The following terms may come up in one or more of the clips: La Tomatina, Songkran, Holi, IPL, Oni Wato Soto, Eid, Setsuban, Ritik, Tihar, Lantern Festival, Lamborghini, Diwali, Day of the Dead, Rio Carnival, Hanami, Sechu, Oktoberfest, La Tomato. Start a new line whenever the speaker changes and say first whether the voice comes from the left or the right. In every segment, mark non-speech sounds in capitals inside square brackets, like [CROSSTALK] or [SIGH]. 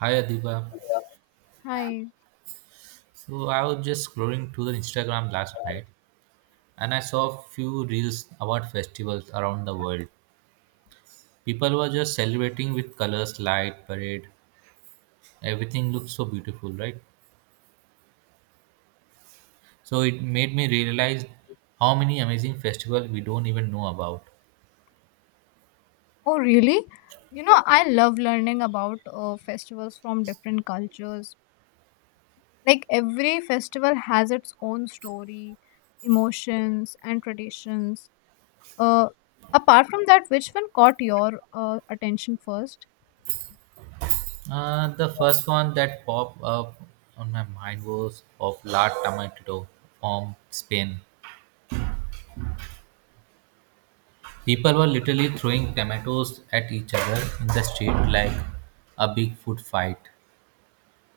right: Hi Adiba.
left: Hi.
right: So I was just scrolling through the Instagram last night and I saw a few reels about festivals around the world. People were just celebrating with colors, light, parade. Everything looks so beautiful, right? So it made me realize how many amazing festivals we don't even know about.
left: Oh, really? You know, I love learning about festivals from different cultures. Like every festival has its own story, emotions, and traditions. Uh, apart from that, which one caught your attention first?
right: The first one that popped up on my mind was of La Tomato from Spain. People were literally throwing tomatoes at each other in the street like a big food fight.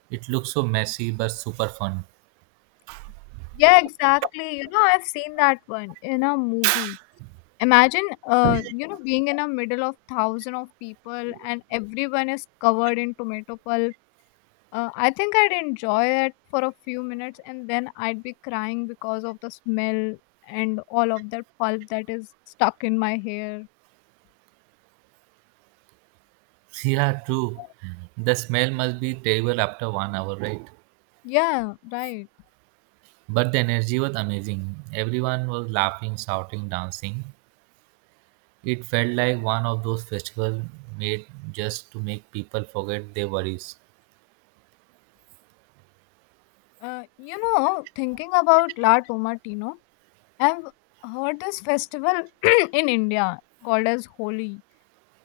right: It looked so messy but super fun.
left: Yeah, exactly. You know, I've seen that one in a movie. Imagine, you know, being in the middle of thousand of people and everyone is covered in tomato pulp. I think I'd enjoy it for a few minutes and then I'd be crying because of the smell and all of that pulp that is stuck in my hair.
right: [LAUGHS] Yeah, true. The smell must be terrible after one hour, right?
left: Yeah, right.
right: But the energy was amazing. Everyone was laughing, shouting, dancing. It felt like one of those festivals made just to make people forget their worries.
left: You know, thinking about La Tomatino, I've heard this festival [CLEARS THROAT] in India called as Holi.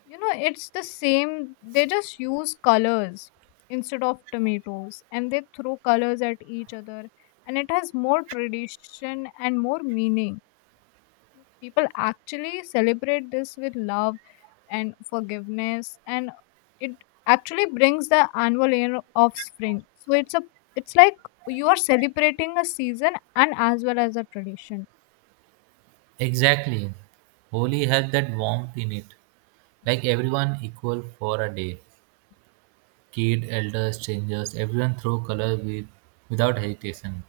left: You know, it's the same, they just use colors instead of tomatoes and they throw colors at each other, and it has more tradition and more meaning. People actually celebrate this with love and forgiveness, and it actually brings the annual year of spring. So it's like you are celebrating a season and as well as a tradition.
right: Exactly. Holi had that warmth in it, like everyone equal for a day. Kid, elders, strangers, everyone throw color with, without hesitation.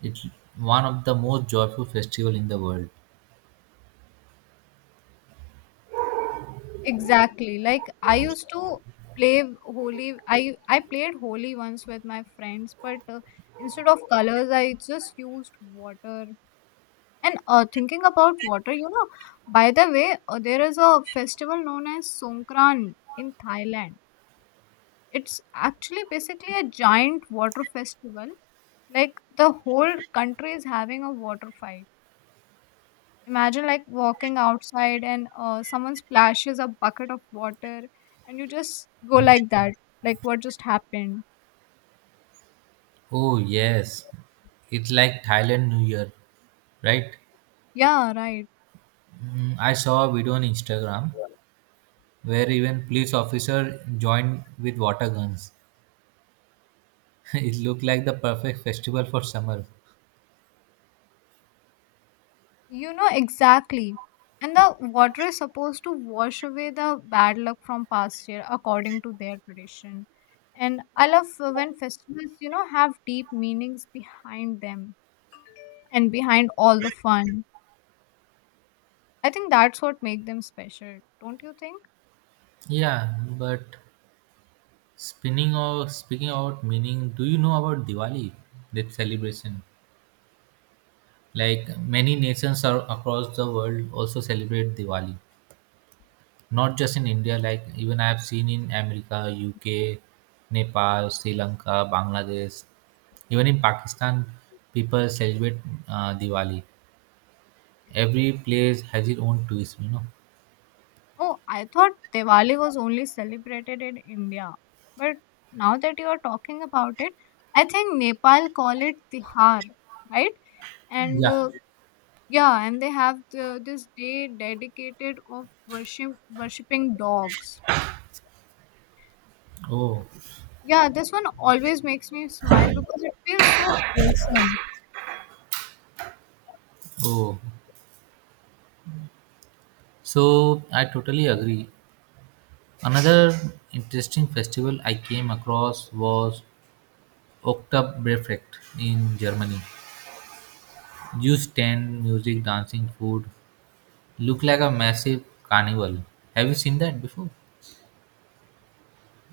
right: It's one of the most joyful festival in the world.
left: Exactly, like I used to play holy. I played holy once with my friends, but instead of colors I just used water. And thinking about water, you know, by the way, there is a festival known as Songkran in Thailand. It's actually basically a giant water festival. Like, the whole country is having a water fight. Imagine like walking outside and someone splashes a bucket of water and you just go like that. Like, what just happened?
right: Oh yes, it's like Thailand New Year, right?
left: Yeah, right.
right: I saw a video on Instagram where even police officer joined with water guns. [LAUGHS] It looked like the perfect festival for summer.
left: You know, exactly. And the water is supposed to wash away the bad luck from past year according to their tradition. And I love when festivals, you know, have deep meanings behind them and behind all the fun. I think that's what makes them special, don't you think?
right: Yeah, but spinning or speaking about meaning, do you know about Diwali, that celebration? Like many nations are across the world also celebrate Diwali. Not just in India, like even I have seen in America, UK, Nepal, Sri Lanka, Bangladesh, even in Pakistan, people celebrate Diwali. Every place has its own twist.
left: Oh, I thought Diwali was only celebrated in India. But now that you are talking about it, I think Nepal call it Tihar, right? And
right: Yeah.
left: Yeah, and they have the, this day dedicated of worship worshipping dogs.
right: Oh,
left: Yeah, this one always makes me smile because it feels so wholesome.
right: oh. So I totally agree. Another interesting festival I came across was Oktoberfest in Germany. Juice stand, music, dancing, food. Look like a massive carnival. Have you seen that before?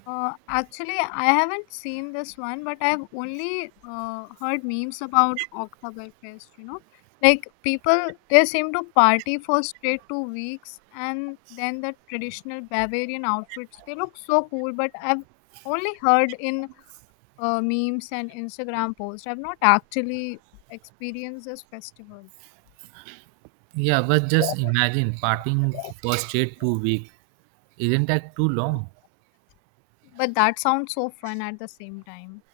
left: Actually, I haven't seen this one, but I've only heard memes about Oktoberfest, you know. Like, people, they seem to party for straight two weeks, and then the traditional Bavarian outfits, they look so cool, but I've only heard in memes and Instagram posts. I've not actually experienced this festival,
right: Yeah, but just imagine partying for straight 2 week. Isn't that too long?
left: but that sounds so fun at the same time.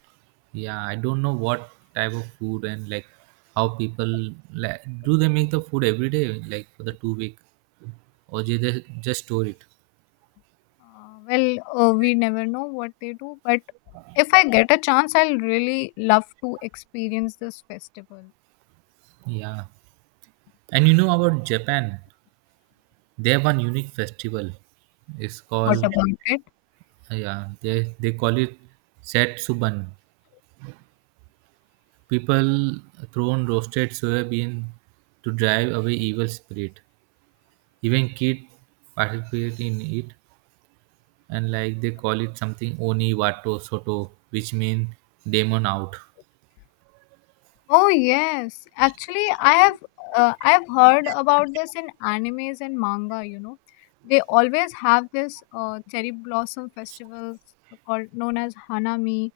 right: Yeah, I don't know what type of food and like how people like do they make the food every day like for the 2 week or do they just store it?
left: We never know what they do, but if I get a chance, I'll really love to experience this festival.
right: Yeah, and you know about Japan? They have one unique festival. It's
left: What
right: called.
left: about it?
right: Yeah, they call it Setsuban. People thrown roasted soybean to drive away evil spirit. Even kid participate in it, and like they call it something Oni Wato Soto, which means demon out.
left: Oh yes, actually, I have I've heard about this in animes and manga. You know, they always have this cherry blossom festivals called known as Hanami,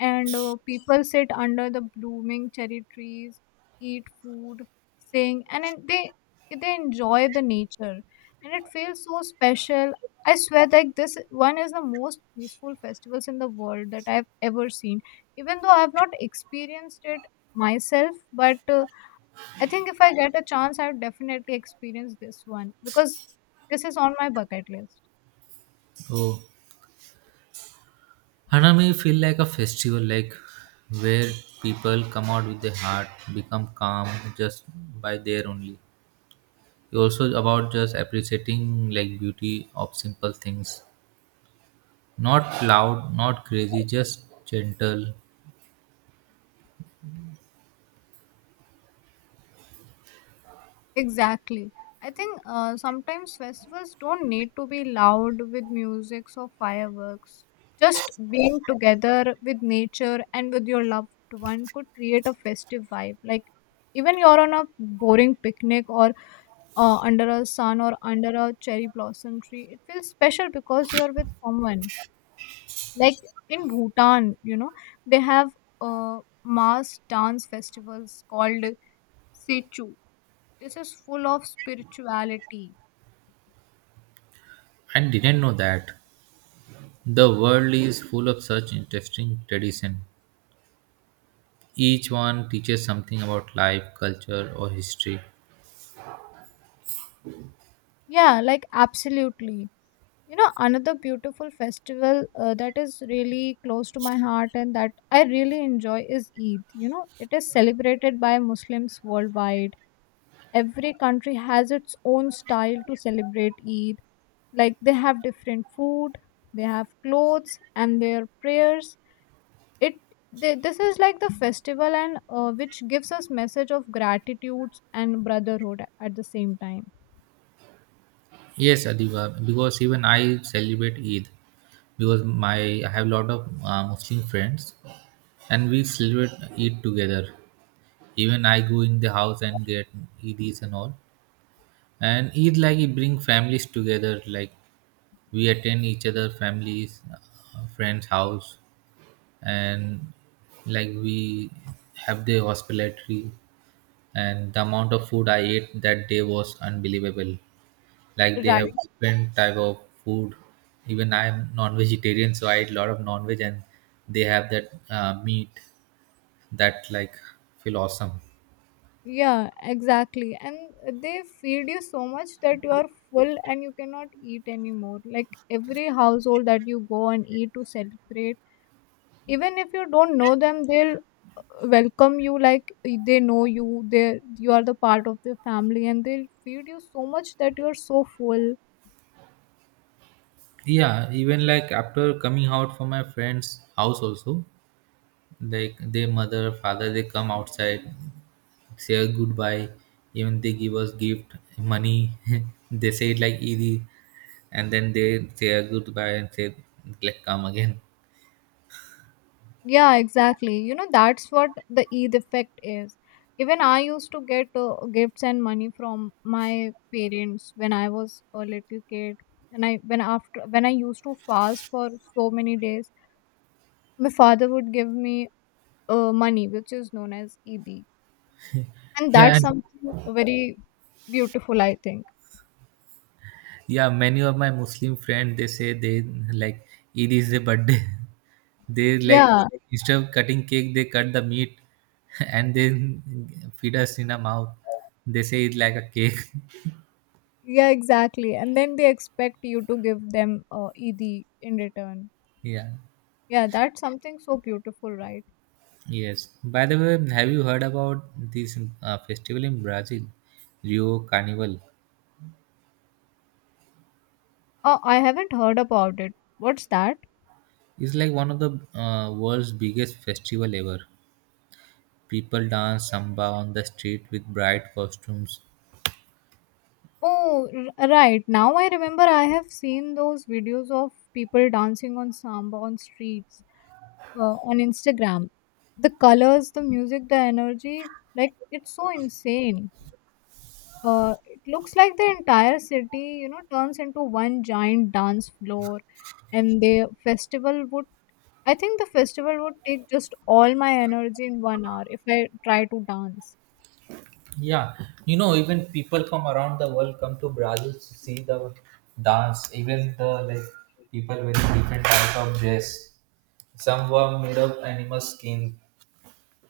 left: and people sit under the blooming cherry trees, eat food, sing, and then they enjoy the nature, and it feels so special. I swear, like, this one is the most peaceful festivals in the world that I've ever seen. Even though I've not experienced it myself, but I think if I get a chance, I would definitely experience this one because this is on my bucket list.
right: Oh, Hanami feel like a festival, like where people come out with their heart, become calm just by there only. It also about just appreciating like beauty of simple things, not loud, not crazy, just gentle.
left: Exactly. I think sometimes festivals don't need to be loud with music or fireworks. Just being together with nature and with your loved one could create a festive vibe. Like, even you're on a boring picnic or under a sun or under a cherry blossom tree, it feels special because you're with someone. Like, in Bhutan, you know, they have mass dance festivals called Sechu. This is full of spirituality.
right: I didn't know that. The world is full of such interesting tradition. Each one teaches something about life, culture, or history.
left: Yeah, like, absolutely. You know, another beautiful festival that is really close to my heart and that I really enjoy is Eid. You know, it is celebrated by Muslims worldwide. Every country has its own style to celebrate Eid. Like, they have different food, they have clothes, and their prayers. It this is like the festival, and which gives us message of gratitude and brotherhood at the same time.
right: Yes, Adiba, because even I celebrate Eid because my I have a lot of Muslim friends and we celebrate Eid together. Even I go in the house and get Eidis and all. And Eid like it bring families together. Like we attend each other families, friends house, and like we have the hospitality. And the amount of food I ate that day was unbelievable. Like they have
left: Right.
right: different type of food. Even I am non-vegetarian, so I eat a lot of non-veg, and they have that meat that like feel awesome.
left: Yeah, exactly. And they feed you so much that you are full and you cannot eat anymore. Like, every household that you go and eat to celebrate, even if you don't know them, they'll welcome you like eh, they know you. They You are the part of their family and they'll feed you so much that you're so full.
right: Yeah, even like after coming out from my friend's house also, like their mother father, they come outside, say a goodbye, even they give us gift money. [LAUGHS] They say it like easy, and then they say a goodbye and say like come again.
left: Yeah, exactly. You know, that's what the Eid effect is. Even I used to get gifts and money from my parents when I was a little kid. And I when after when I used to fast for so many days, my father would give me money, which is known as Eid.
right: [LAUGHS]
left: And
right: Yeah,
left: that's something very beautiful, I think.
right: yeah, many of my Muslim friends they say they, like, Eid is a birthday. [LAUGHS] They, like,
left: Yeah,
right: instead of cutting cake they cut the meat, [LAUGHS] and then feed us in our mouth. They say it's like a cake.
left: yeah, exactly. And then they expect you to give them Eid in return.
right: Yeah,
left: Yeah, that's something so beautiful, right?
right: yes. By the way, have you heard about this festival in Brazil, Rio Carnival?
left: Oh, I haven't heard about it. What's that?
right: It's like one of the world's biggest festival ever. People dance samba on the street with bright costumes.
left: Oh, right. Now I remember I have seen those videos of people dancing on samba on streets on Instagram. The colors, the music, the energy, like, it's so insane. It looks like the entire city, you know, turns into one giant dance floor, and the festival would. I think the festival would take just all my energy in one hour if I try to dance.
right: Yeah, you know, even people from around the world come to Brazil to see the dance. Even the like people wearing different type of dress. Some were made of animal skin,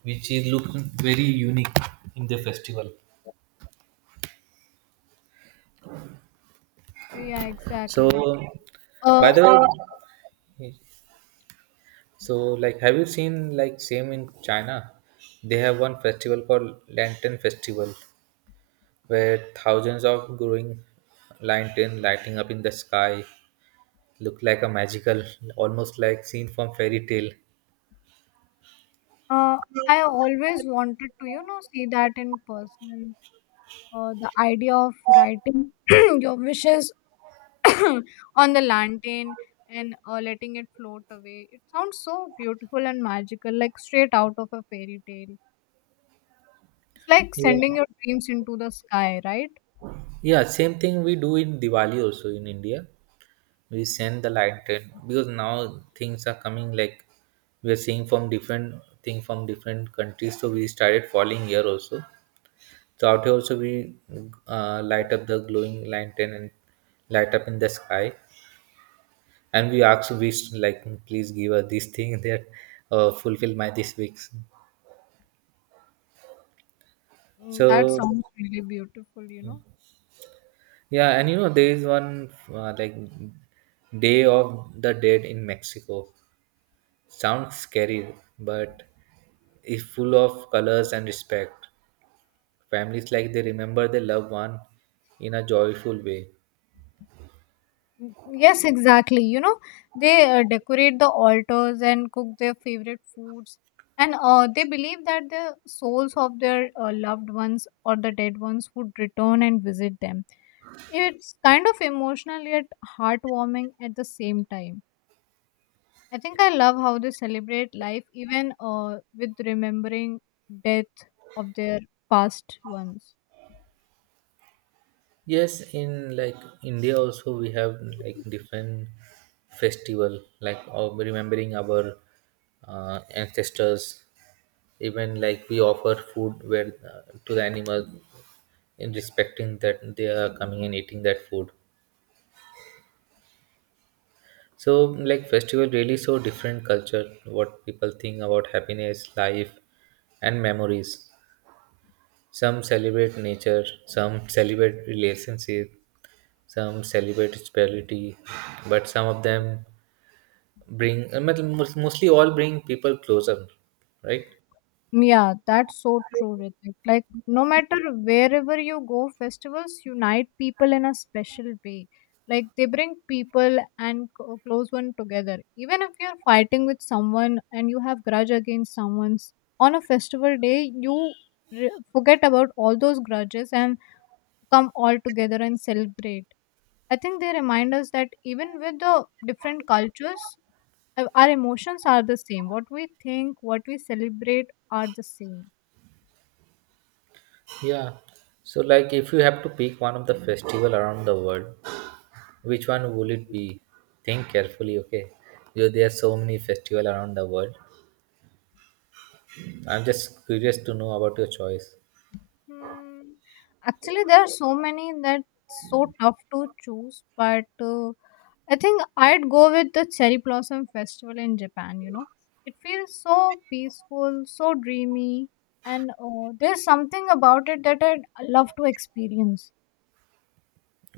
right: which is look very unique in the festival.
left: So, yeah,
right: So
left: exactly.
right: by
left: Uh,
right: the way, so like, have you seen like same in China? They have one festival called Lantern Festival, where thousands of growing lantern lighting up in the sky look like a magical, almost like scene from fairy tale.
left: Uh, I always wanted to, you know, see that in person. The idea of writing [CLEARS THROAT] your wishes [CLEARS THROAT] on the lantern and letting it float away. It sounds so beautiful and magical, like straight out of a fairy tale. It's like
right: Yeah,
left: sending your dreams into the sky, right?
right: yeah. Same thing we do in Diwali also in India. We send the lantern because now things are coming like we are seeing from different thing from different countries. So we started following here also. So out here also we light up the glowing lantern and light up in the sky, and we ask wish like please give us this thing [LAUGHS] that fulfill my this weeks.
left: Mm, that
right: So
left: sounds really beautiful, you know.
right: yeah, and you know there is one like Day of the Dead in Mexico. Sounds scary, but is full of colors and respect. Families like they remember their loved one in a joyful way.
left: Mm, yes, exactly. You know, they decorate the altars and cook their favorite foods. And they believe that the souls of their loved ones or the dead ones would return and visit them. It's kind of emotional yet heartwarming at the same time. I think I love how they celebrate life even with remembering death of their past ones.
right: Yes, in like India also we have like different festival like of remembering our ancestors. Even like we offer food where to the animals in respecting that they are coming and eating that food. So like festival really so different culture. What people think about happiness, life, and memories. Some celebrate nature, some celebrate relationship, some celebrate spirituality, but some of them bring, I mean, mostly all bring people closer, right?
left: Yeah, that's so true, Ritik. Like, no matter wherever you go, festivals unite people in a special way. Like, they bring people and close one together. Even if you're fighting with someone and you have grudge against someone's, on a festival day, you forget about all those grudges and come all together and celebrate. I think they remind us that even with the different cultures, our emotions are the same. What we think, what we celebrate are the same.
right: Yeah, so like if you have to pick one of the festival around the world, which one will it be? Think carefully, okay? Because there are so many festival around the world, I'm just curious to know about your choice.
left: Hmm. Actually, there are so many that's so tough to choose, but I think I'd go with the Cherry Blossom Festival in Japan, you know. It feels so peaceful, so dreamy, and there's something about it that I'd love to experience.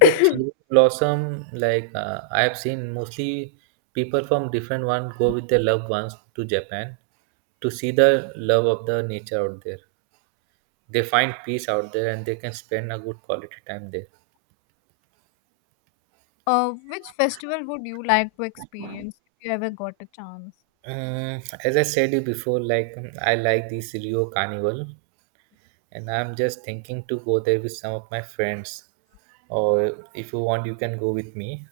right: Yeah, cherry blossom, like I have seen mostly people from different one go with their loved ones to Japan to see the love of the nature out there. They find peace out there and they can spend a good quality time there.
left: Which festival would you like to experience if you ever got a chance?
right: As I said you before, like I like this Rio Carnival, and I'm just thinking to go there with some of my friends. Or if you want, you can go with me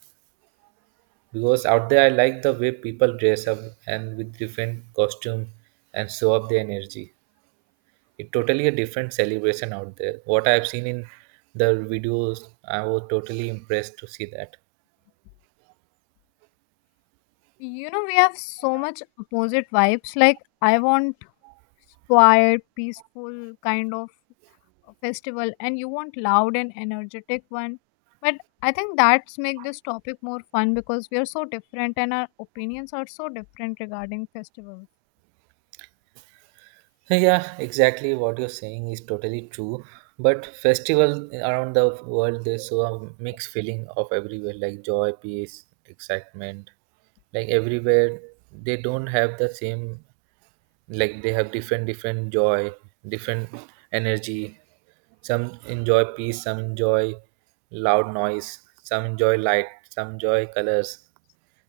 right: because out there I like the way people dress up and with different costume and show up their energy. It's totally a different celebration out there. What I've seen in the videos, I was totally impressed to see that.
left: You know, we have so much opposite vibes. Like, I want quiet, peaceful kind of festival, and you want loud and energetic one. But I think that's make this topic more fun because we are so different and our opinions are so different regarding festivals.
right: Yeah, exactly what you're saying is totally true. But festival around the world, there's so a mixed feeling of everywhere, like joy, peace, excitement. Like everywhere, they don't have the same. Like they have different, different joy, different energy. Some enjoy peace, some enjoy loud noise, some enjoy light, some enjoy colors,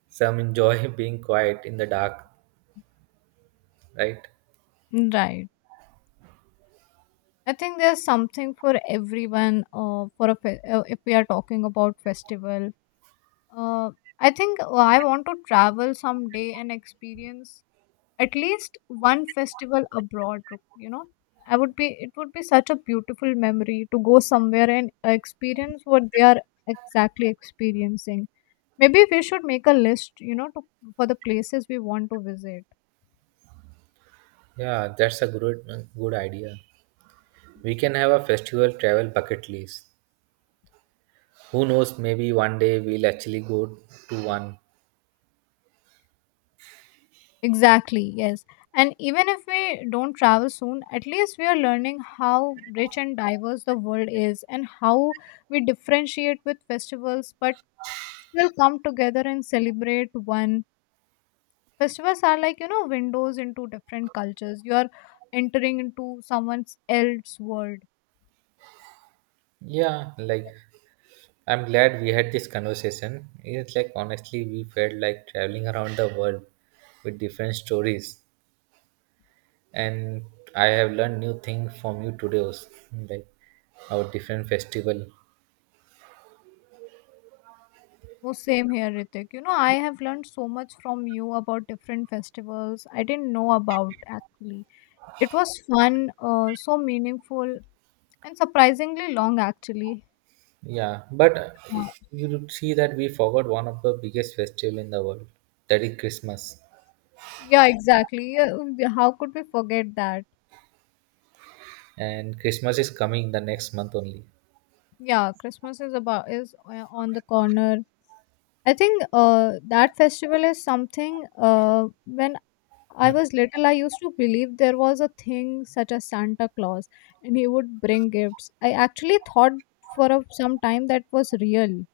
right: some enjoy [LAUGHS] being quiet in the dark. Right?
left: Right. I think there's something for everyone. If we are talking about festival, uh, I think I want to travel someday and experience at least one festival abroad, you know. I would be it would be such a beautiful memory to go somewhere and experience what they are exactly experiencing. Maybe we should make a list, you know, for the places we want to visit.
right: Yeah, that's a good, good idea. We can have a festival travel bucket list. Who knows, maybe one day we'll actually go to one.
left: Exactly, yes. And even if we don't travel soon, at least we are learning how rich and diverse the world is, and how we differentiate with festivals but still come together and celebrate one. Festivals are like, you know, windows into different cultures. You are entering into someone's else world.
right: Yeah, like I'm glad we had this conversation. It's like honestly, we felt like traveling around the world with different stories, and I have learned new things from you today, also, like our different festival.
left: Oh, same here, Ritik. You know, I have learned so much from you about different festivals I didn't know about actually. It was fun, so meaningful, and surprisingly long actually.
right: Yeah, but
left: Yeah,
right: you would see that we forgot one of the biggest festival in the world, that is Christmas,
left: yeah, exactly. Yeah, how could we forget that?
right: and Christmas is coming the next month only.
left: Yeah, Christmas is on the corner. I think that festival is something when I was little, I used to believe there was a thing such as Santa Claus and he would bring gifts. I actually thought for a, some time that was real.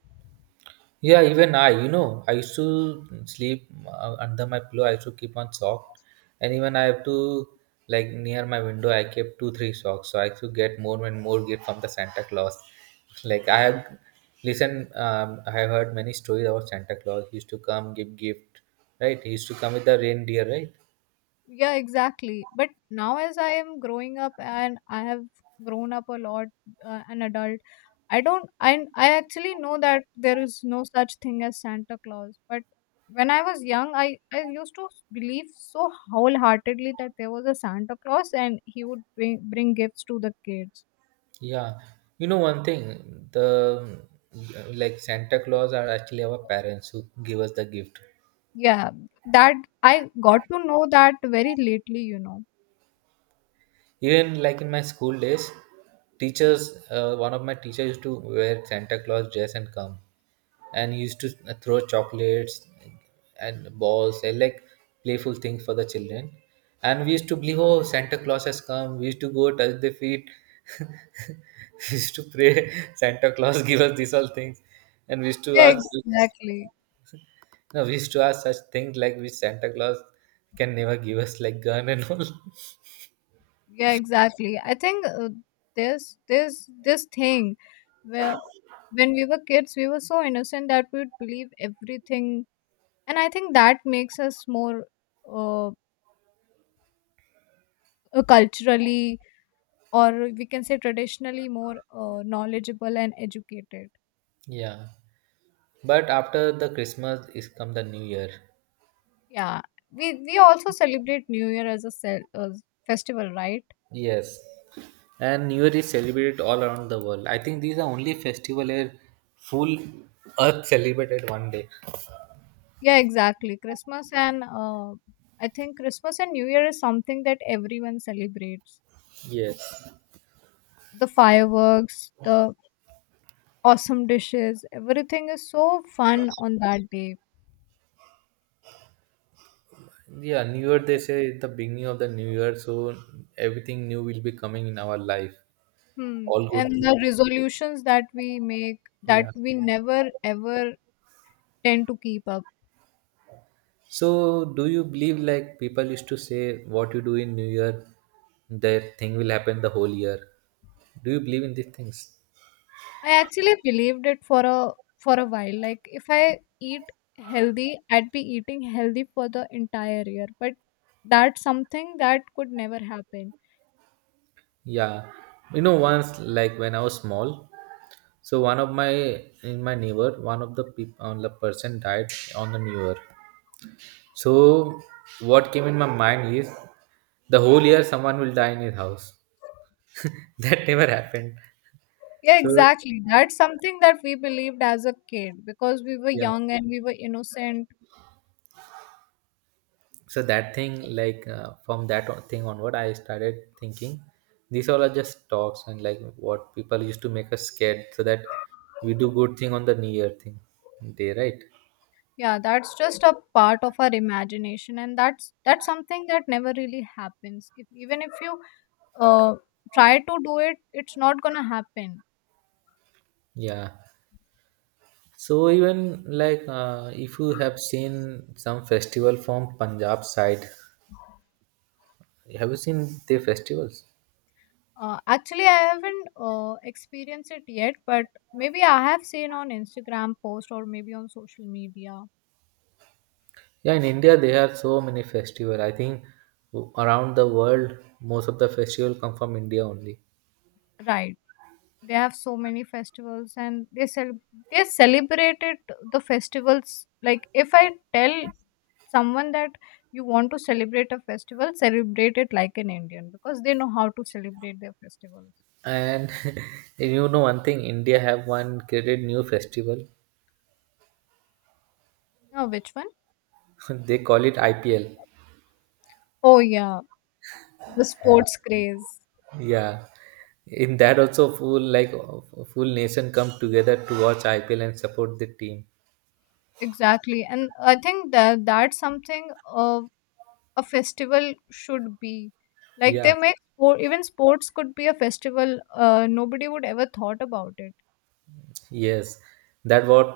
right: Yeah, even I used to sleep under my pillow. I used to keep one sock, and even I have to like near my window. I kept two, three socks, so I used to get more and more gift from the Santa Claus. Like I have listen, I have heard many stories about Santa Claus. He used to come give gift, right? He used to come with the reindeer, right?
left: Yeah, exactly. But now, as I am growing up and I have grown up a lot, an adult, I don't, I actually know that there is no such thing as Santa Claus. But when I was young, I used to believe so wholeheartedly that there was a Santa Claus and he would bring gifts to the kids.
right: Yeah, you know one thing, the like Santa Claus are actually our parents who give us the gift.
left: Yeah, that I got to know that very lately, you know.
right: Even like in my school days, teachers, one of my teachers used to wear Santa Claus dress and come, and he used to throw chocolates and balls and like playful things for the children. And we used to believe, oh, Santa Claus has come. We used to go touch the feet. [LAUGHS] We used to pray, [LAUGHS] Santa Claus give us these all things. And we used to
left: Yeah,
right: ask,
left: exactly.
right: no, we used to ask such things like which Santa Claus can never give us, like gun and all. [LAUGHS]
left: Yeah, exactly. I think this thing where when we were kids, we were so innocent that we would believe everything, and I think that makes us more uh, culturally, or we can say traditionally, more knowledgeable and educated.
right: Yeah. But after the Christmas is come the New Year.
left: Yeah, we also celebrate New Year as a festival, right?
right: Yes. And New Year is celebrated all around the world. I think these are only festival where full earth celebrated one day.
left: Yeah, exactly. Christmas and I think Christmas and New Year is something that everyone celebrates.
right: Yes.
left: The fireworks, the awesome dishes, everything is so fun on that day.
right: Yeah, New Year they say is the beginning of the new year, so everything new will be coming in our life.
left: Hmm.
right: All
left: And
right: good things.
left: the resolutions that we make that
right: Yeah.
left: we never ever tend to keep up.
right: So do you believe like people used to say what you do in New Year, that thing will happen the whole year? Do you believe in these things?
left: I actually believed it for a while. Like, if I eat healthy, I'd be eating healthy for the entire year. But that's something that could never happen.
right: Yeah, you know, once like when I was small, so one of my in my neighbor, one of the people, on the person died on the New Year. So what came in my mind is the whole year someone will die in his house. [LAUGHS] That never happened.
left: Yeah,
right: So
left: exactly. That's something that we believed as a kid because we were
right: yeah,
left: young and we were innocent.
right: so that thing like from that thing onward, I started thinking these all are just talks and like what people used to make us scared so that we do good thing on the New Year thing day, right?
left: Yeah, that's just a part of our imagination, and that's something that never really happens. If, even if you uh, try to do it, it's not gonna happen.
right: Yeah. So even like if you have seen some festival from Punjab side, have you seen their festivals?
left: Actually, I haven't experienced it yet, but maybe I have seen on Instagram post or maybe on social media.
right: Yeah, in India there are so many festival. I think around the world most of the festival come from India only.
left: Right. They have so many festivals, and they celebrated the festivals. Like, if I tell someone that you want to celebrate a festival, celebrate it like an Indian, because they know how to celebrate their festivals.
right: And [LAUGHS] you know one thing, India have one created new festival.
left: Oh, which one?
right: [LAUGHS] They call it IPL.
left: Oh yeah, the sports craze.
right: Yeah, in that also full like full nation come together to watch IPL and support the team.
left: Exactly, and I think that that's something uh, a festival should be. Like, they
right: Yeah,
left: make sport. Even sports could be a festival. Nobody would ever thought about it.
right: yes, that what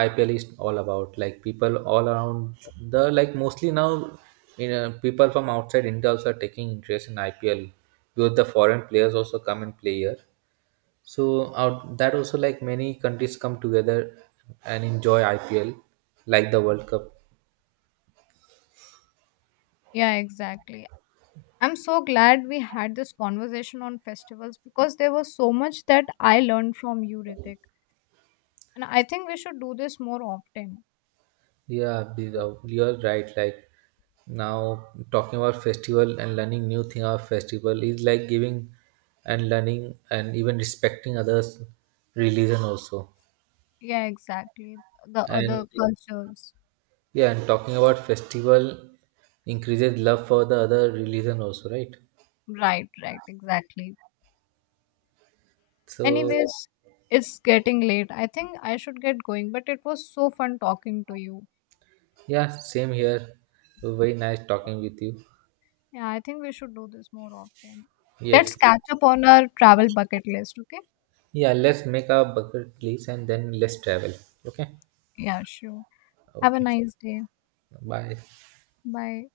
right: IPL is all about. Like people all around the like mostly now, you know, people from outside India also are taking interest in IPL because the foreign players also come and play here. So out that also like many countries come together and enjoy IPL, like the World Cup.
left: Yeah, exactly. I'm so glad we had this conversation on festivals because there was so much that I learned from you, Ritik. And I think we should do this more often.
right: Yeah, you're right. Like now, talking about festival and learning new thing about festival is like giving and learning and even respecting others' religion also.
left: Yeah, exactly. The
right: And
left: other, yeah, cultures.
right: yeah, and talking about festival increases love for the other religion also, right?
left: Right, right, exactly.
right: So
left: Anyways, it's getting late. I think I should get going, but it was so fun talking to you.
right: yeah, same here. Very nice talking with you.
left: Yeah, I think we should do this more often. Let's
right: Yes.
left: catch up on our travel bucket list, okay?
right: Yeah, let's make our bucket list and then let's travel. Okay.
left: Yeah, sure. Have a
right: Okay.
left: nice day.
right: Bye.
left: Bye.